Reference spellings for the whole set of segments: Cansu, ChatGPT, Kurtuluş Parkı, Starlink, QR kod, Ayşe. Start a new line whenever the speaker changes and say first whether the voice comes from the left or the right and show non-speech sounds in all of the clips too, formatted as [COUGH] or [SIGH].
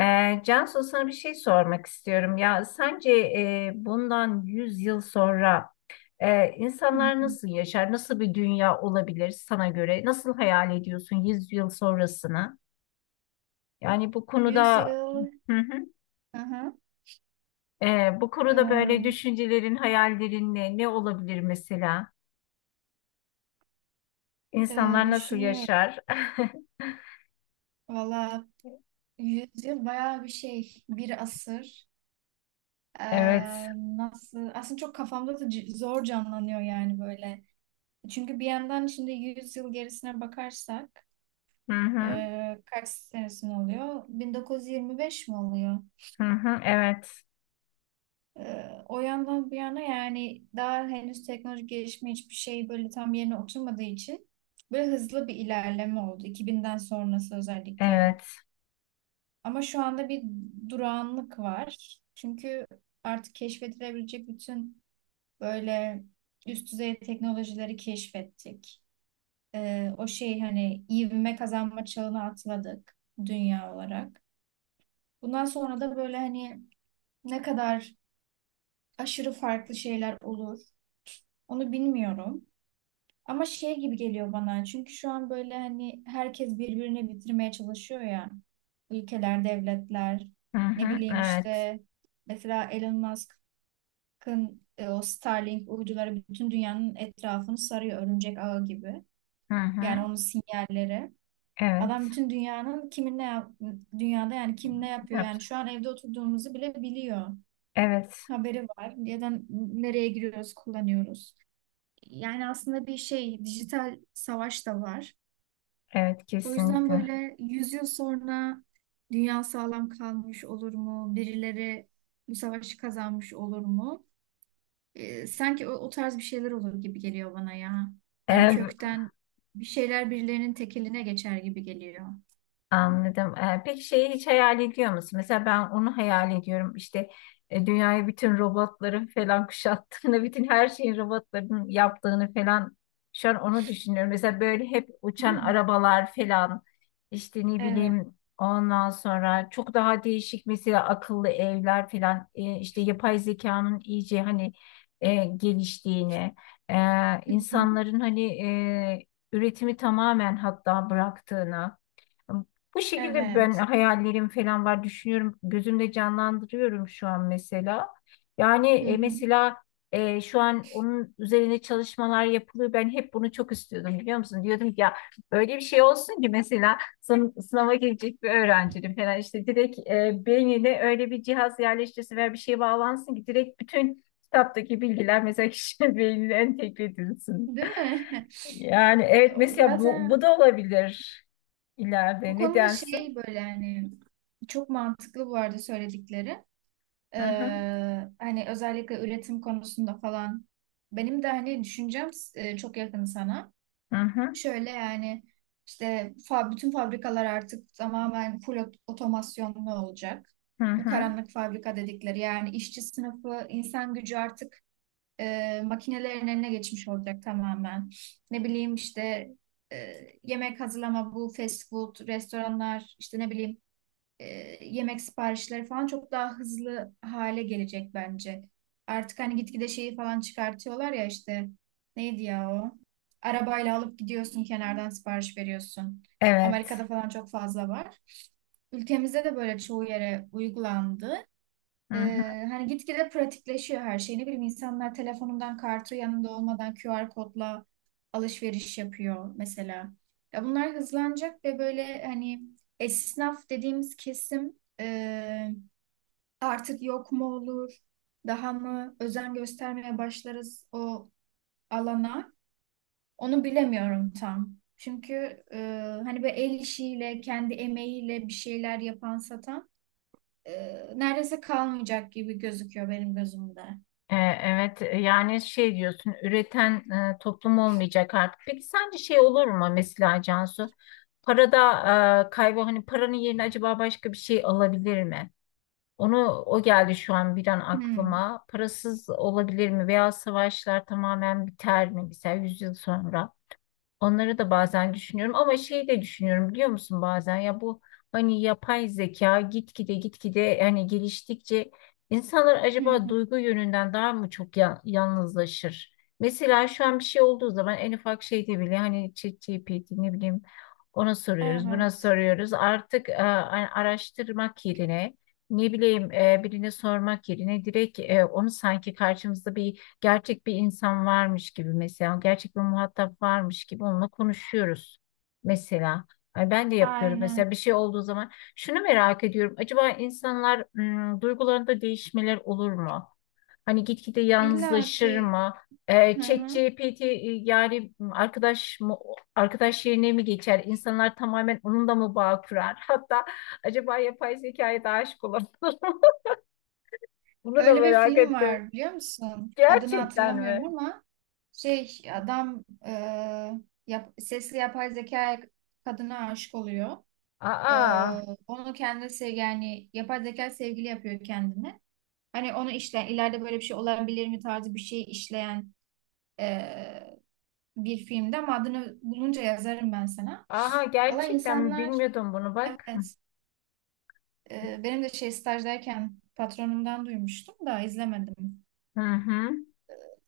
left: Cansu, sana bir şey sormak istiyorum. Ya sence, bundan 100 yıl sonra
right: Hı
left: insanlar
right: hı.
left: nasıl yaşar? Nasıl bir dünya olabilir sana göre? Nasıl hayal ediyorsun 100 yıl sonrasını? Yani bu konuda,
right: Yüzyıl.
left: hı hı,
right: Hı hı.
left: bu konuda böyle düşüncelerin, hayallerin, ne olabilir mesela? İnsanlar nasıl
right: Düşünüyorum.
left: yaşar? [LAUGHS]
right: Valla yüzyıl bayağı bir şey. Bir asır. E,
left: Evet.
right: Nasıl? Aslında çok kafamda da zor canlanıyor yani böyle. Çünkü bir yandan şimdi yüz yıl gerisine bakarsak
left: Hı hı.
right: kaç senesine oluyor? 1925 mi oluyor?
left: Hı hı. Evet.
right: O yandan bir yana yani daha henüz teknoloji gelişme hiçbir şey böyle tam yerine oturmadığı için böyle hızlı bir ilerleme oldu iki binden sonrası özellikle.
left: Evet.
right: Ama şu anda bir durağanlık var. Çünkü artık keşfedilebilecek bütün böyle üst düzey teknolojileri keşfettik. O şey hani ivme kazanma çağına atladık dünya olarak. Bundan sonra da böyle hani ne kadar aşırı farklı şeyler olur onu bilmiyorum. Ama şey gibi geliyor bana. Çünkü şu an böyle hani herkes birbirini bitirmeye çalışıyor ya. Ülkeler, devletler,
left: Hı
right: ne
left: hı.
right: bileyim
left: Evet.
right: işte mesela Elon Musk'ın o Starlink uyduları bütün dünyanın etrafını sarıyor örümcek ağı gibi.
left: Hı
right: Yani
left: hı.
right: onun sinyalleri.
left: Evet.
right: Adam bütün dünyanın kimin ne yap dünyada yani kim ne yapıyor
left: Yap-
right: yani şu an evde oturduğumuzu bile biliyor.
left: Evet.
right: Haberi var. Neden nereye giriyoruz, kullanıyoruz. Yani aslında bir şey dijital savaş da var.
left: Evet,
right: O yüzden
left: kesinlikle.
right: böyle 100 yıl sonra dünya sağlam kalmış olur mu? Birileri bu savaşı kazanmış olur mu? Sanki o tarz bir şeyler olur gibi geliyor bana ya. Yani
left: Ee,
right: kökten bir şeyler birilerinin tekeline geçer gibi geliyor.
left: Anladım. Peki şeyi hiç hayal ediyor musun? Mesela ben onu hayal ediyorum. İşte, dünyayı bütün robotların falan kuşattığını, [LAUGHS] bütün her şeyin robotların yaptığını falan şu an onu düşünüyorum. Mesela böyle hep uçan
right: Hmm.
left: arabalar falan, işte ne
right: Evet,
left: bileyim, ondan sonra çok daha değişik, mesela akıllı evler falan, işte yapay zekanın iyice, hani, geliştiğini, e,
right: hı hı,
left: insanların, hani, üretimi tamamen hatta bıraktığını, bu şekilde ben
right: evet.
left: hayallerim falan var, düşünüyorum. Gözümde canlandırıyorum şu an mesela. Yani,
right: Hı hı.
left: mesela, şu an onun üzerine çalışmalar yapılıyor. Ben hep bunu çok istiyordum, biliyor musun? Diyordum ki ya, böyle bir şey olsun ki mesela sınava girecek bir öğrencinin falan işte direkt beynine öyle bir cihaz yerleştirsin veya bir şey bağlansın ki direkt bütün kitaptaki bilgiler mesela kişinin [LAUGHS] beynine entegre edilsin.
right: Değil mi?
left: Yani
right: [LAUGHS]
left: evet,
right: O
left: mesela, bu
right: zaten
left: da olabilir
right: o
left: ileride. Ne
right: konuda şey
left: dersin?
right: böyle yani çok mantıklı bu arada söyledikleri.
left: Hı hı,
right: Hani özellikle üretim konusunda falan benim de hani düşüncem çok yakın sana.
left: hı hı,
right: Şöyle yani işte bütün fabrikalar artık tamamen otomasyonlu olacak.
left: hı
right: Bu
left: hı.
right: karanlık fabrika dedikleri yani işçi sınıfı, insan gücü artık makinelerin eline geçmiş olacak tamamen. Ne bileyim işte e, yemek hazırlama bu fast food restoranlar işte ne bileyim e, yemek siparişleri falan çok daha hızlı hale gelecek bence. Artık hani gitgide şeyi falan çıkartıyorlar ya işte neydi ya o? Arabayla alıp gidiyorsun kenardan sipariş veriyorsun.
left: Evet.
right: Amerika'da falan çok fazla var. Ülkemizde de böyle çoğu yere uygulandı.
left: Hı hı.
right: Hani gitgide pratikleşiyor her şey. Ne bileyim insanlar telefonundan kartı yanında olmadan QR kodla alışveriş yapıyor mesela. Ya bunlar hızlanacak ve böyle hani esnaf dediğimiz kesim artık yok mu olur, daha mı özen göstermeye başlarız o alana. Onu bilemiyorum tam. Çünkü e, hani böyle el işiyle, kendi emeğiyle bir şeyler yapan satan e, neredeyse kalmayacak gibi gözüküyor benim gözümde.
left: Evet, yani şey diyorsun, üreten toplum olmayacak artık. Peki sence şey olur mu mesela, Cansu? Parada, kaybı hani, paranın yerine acaba başka bir şey alabilir mi? Onu o geldi şu an bir an
right: Hmm.
left: aklıma. Parasız olabilir mi? Veya savaşlar tamamen biter mi? Mesela 100 yıl sonra. Onları da bazen düşünüyorum ama şeyi de düşünüyorum, biliyor musun, bazen ya, bu hani yapay zeka gitgide hani geliştikçe, insanlar
right: Hı
left: acaba
right: hı.
left: duygu yönünden daha mı çok yalnızlaşır? Mesela şu an bir şey olduğu zaman en ufak şeyde bile, hani, ChatGPT, ne bileyim, ona soruyoruz, buna
right: Evet.
left: soruyoruz artık, araştırmak yerine, ne bileyim, birine sormak yerine direkt onu sanki karşımızda bir gerçek bir insan varmış gibi, mesela gerçek bir muhatap varmış gibi onunla konuşuyoruz mesela. Ay, ben de yapıyorum
right: Aynen.
left: mesela bir şey olduğu zaman. Şunu merak ediyorum: acaba insanlar duygularında değişmeler olur mu? Hani gitgide
right: İlla
left: yalnızlaşır
right: ki.
left: mı?
right: Hı hı.
left: ChatGPT, yani arkadaş mı, arkadaş yerine mi geçer? İnsanlar tamamen onunla mı bağ kurar? [LAUGHS] Hatta acaba yapay zekaya da aşık olur mu? [LAUGHS] Bunu da
right: Öyle bir
left: merak
right: film
left: ettim.
right: var biliyor musun? Adını
left: Gerçekten
right: hatırlamıyorum
left: mi?
right: ama şey adam sesli yapay zeka kadına aşık oluyor. E,
left: Aa.
right: Onu kendisi yani yapay zeka sevgili yapıyor kendine. Hani onu işleyen ileride böyle bir şey olabilir mi tarzı bir şey işleyen e, bir filmde ama adını bulunca yazarım ben sana.
left: Aha,
right: Valla
left: gerçekten mi?
right: insanlar
left: Bilmiyordum bunu, bak.
right: evet. Benim de şey stajdayken patronumdan duymuştum da izlemedim.
left: Hı hı.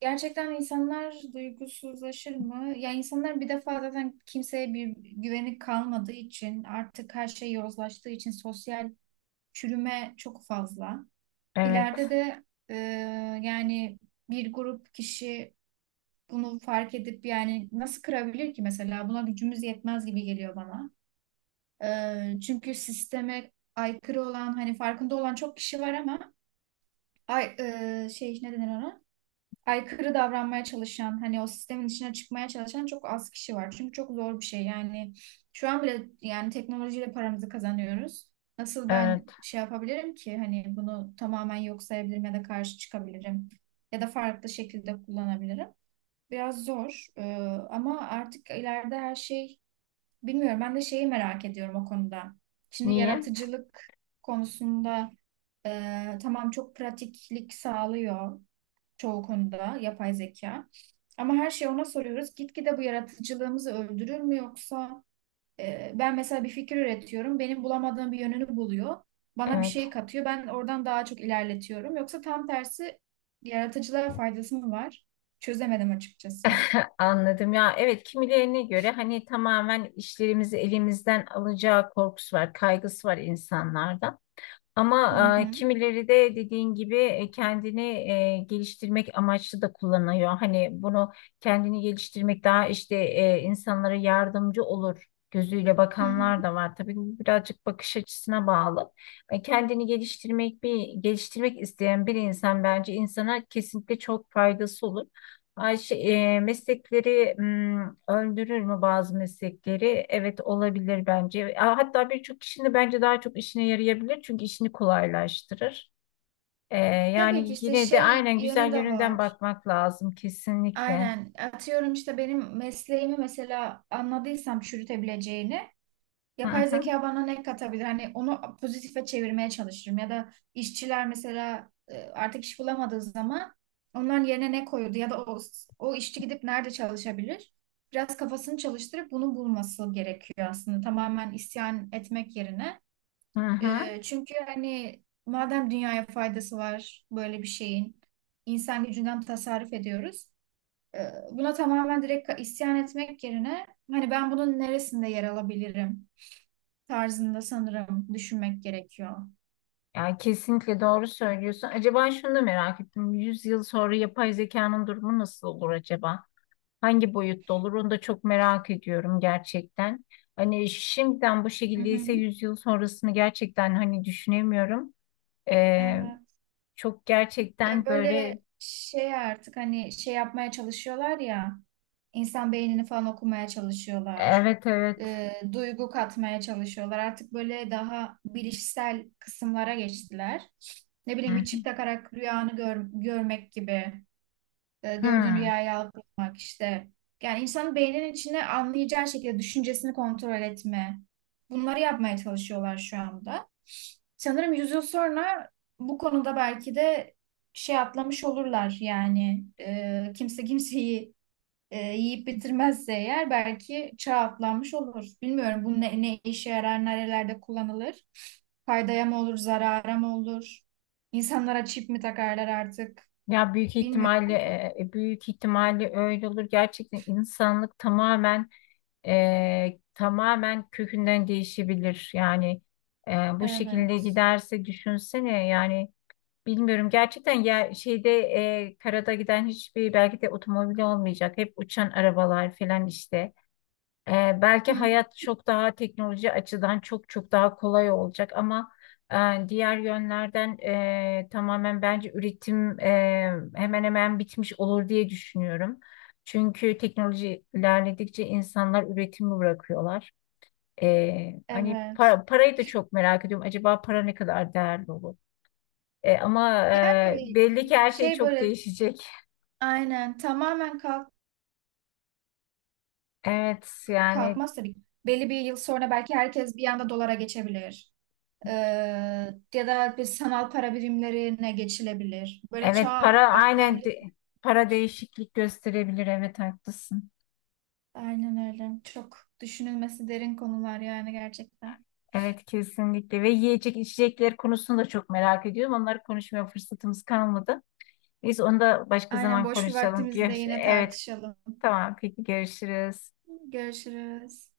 right: Gerçekten insanlar duygusuzlaşır mı? Ya insanlar bir defa zaten kimseye bir güveni kalmadığı için artık her şey yozlaştığı için sosyal çürüme çok fazla. İleride
left: Evet.
right: de e, yani bir grup kişi bunu fark edip yani nasıl kırabilir ki mesela? Buna gücümüz yetmez gibi geliyor bana. Çünkü sisteme aykırı olan hani farkında olan çok kişi var ama ay, şey ne denir ona? Aykırı davranmaya çalışan, hani o sistemin içine çıkmaya çalışan çok az kişi var. Çünkü çok zor bir şey. Yani şu an bile yani teknolojiyle paramızı kazanıyoruz. Nasıl ben
left: Evet.
right: şey yapabilirim ki hani bunu tamamen yok sayabilirim ya da karşı çıkabilirim ya da farklı şekilde kullanabilirim. Biraz zor, ama artık ileride her şey bilmiyorum. Ben de şeyi merak ediyorum o konuda. Şimdi
left: Niye?
right: yaratıcılık konusunda tamam çok pratiklik sağlıyor çoğu konuda yapay zeka. Ama her şeyi ona soruyoruz. Gitgide bu yaratıcılığımızı öldürür mü yoksa ben mesela bir fikir üretiyorum. Benim bulamadığım bir yönünü buluyor. Bana bir
left: Evet.
right: şey katıyor. Ben oradan daha çok ilerletiyorum. Yoksa tam tersi yaratıcılara faydası mı var? Çözemedim açıkçası.
left: [LAUGHS] Anladım ya. Evet, kimilerine göre hani tamamen işlerimizi elimizden alacağı korkusu var, kaygısı var insanlarda.
right: Hı
left: Ama
right: hı,
left: kimileri de dediğin gibi kendini geliştirmek amaçlı da kullanıyor. Hani bunu kendini geliştirmek daha işte, insanlara yardımcı olur gözüyle
right: hı hı.
left: bakanlar da var. Tabii, bu birazcık bakış açısına bağlı. Kendini geliştirmek, bir geliştirmek isteyen bir insan, bence insana kesinlikle çok faydası olur. Ayşe, meslekleri öldürür mü bazı meslekleri? Evet, olabilir bence. Hatta birçok kişinin bence daha çok işine yarayabilir, çünkü işini kolaylaştırır. E,
right: Tabii ki
left: yani
right: işte
left: yine de
right: şey
left: aynen
right: yönü
left: güzel
right: de
left: yönünden
right: var.
left: bakmak lazım kesinlikle.
right: Aynen. Atıyorum işte benim mesleğimi mesela anladıysam çürütebileceğini.
left: Hı
right: Yapay
left: hı,
right: zeka bana ne katabilir? Hani onu pozitife çevirmeye çalışırım. Ya da işçiler mesela artık iş bulamadığı zaman onların yerine ne koyuldu? Ya da o işçi gidip nerede çalışabilir? Biraz kafasını çalıştırıp bunu bulması gerekiyor aslında. Tamamen isyan etmek yerine.
left: hı hı.
right: Çünkü hani madem dünyaya faydası var böyle bir şeyin, insan gücünden tasarruf ediyoruz. E, Buna tamamen direkt isyan etmek yerine hani ben bunun neresinde yer alabilirim tarzında sanırım düşünmek gerekiyor.
left: Yani kesinlikle doğru söylüyorsun. Acaba şunu da merak ettim. 100 yıl sonra yapay zekanın durumu nasıl olur acaba? Hangi boyutta olur, onu da çok merak ediyorum gerçekten. Hani şimdiden bu
right: Hı
left: şekildeyse
right: hı.
left: 100 yıl sonrasını gerçekten hani düşünemiyorum. Ee,
right: Evet.
left: Çok
right: Ya
left: gerçekten böyle,
right: böyle şey artık hani şey yapmaya çalışıyorlar ya, insan beynini falan okumaya çalışıyorlar.
left: evet, evet.
right: Duygu katmaya çalışıyorlar. Artık böyle daha bilişsel kısımlara geçtiler. Ne
left: Hı
right: bileyim bir
left: hı.
right: çip takarak rüyanı görmek gibi. Gördüğün
left: Hı.
right: rüyayı algılamak işte. Yani insanın beyninin içine anlayacağı şekilde düşüncesini kontrol etme. Bunları yapmaya çalışıyorlar şu anda. Sanırım yüz yıl sonra bu konuda belki de şey atlamış olurlar yani. Kimse kimseyi yiyip bitirmezse eğer belki çağ atlanmış olur. Bilmiyorum bu ne işe yarar, nerelerde kullanılır. Faydaya mı olur, zarara mı olur? İnsanlara çip mi takarlar artık?
left: Ya, büyük ihtimalle
right: Bilmiyorum.
left: e, e, büyük ihtimalle öyle olur. Gerçekten insanlık tamamen kökünden değişebilir. Yani, e, bu şekilde
right: Evet.
left: giderse düşünsene, yani, bilmiyorum gerçekten ya, şeyde, karada giden hiçbir belki de otomobil olmayacak. Hep uçan arabalar falan işte. Belki
right: Hı.
left: hayat çok daha teknoloji açıdan çok çok daha kolay olacak, ama diğer yönlerden, tamamen bence üretim, hemen hemen bitmiş olur diye düşünüyorum. Çünkü teknoloji ilerledikçe insanlar üretimi bırakıyorlar. Hani
right: Evet.
left: parayı da çok merak ediyorum. Acaba para ne kadar değerli olur? Ama
right: Yani
left: belli ki
right: m,
left: her şey
right: şey
left: çok
right: böyle
left: değişecek.
right: aynen tamamen
left: Evet, yani
right: kalkmaz tabii. Belli bir yıl sonra belki herkes bir anda dolara geçebilir. Ee, Ya da bir sanal para birimlerine geçilebilir. Böyle çağ
left: evet, para aynen
right: atlayabilir.
left: de- para değişiklik gösterebilir. Evet, haklısın.
right: Aynen öyle. Çok düşünülmesi derin konular yani gerçekten.
left: Evet, kesinlikle, ve yiyecek içecekler konusunu da çok merak ediyorum. Onları konuşmaya fırsatımız kalmadı. Biz onu da başka
right: Aynen
left: zaman
right: boş bir
left: konuşalım.
right: vaktimizde yine
left: Evet,
right: tartışalım.
left: tamam, peki görüşürüz.
right: Görüşürüz.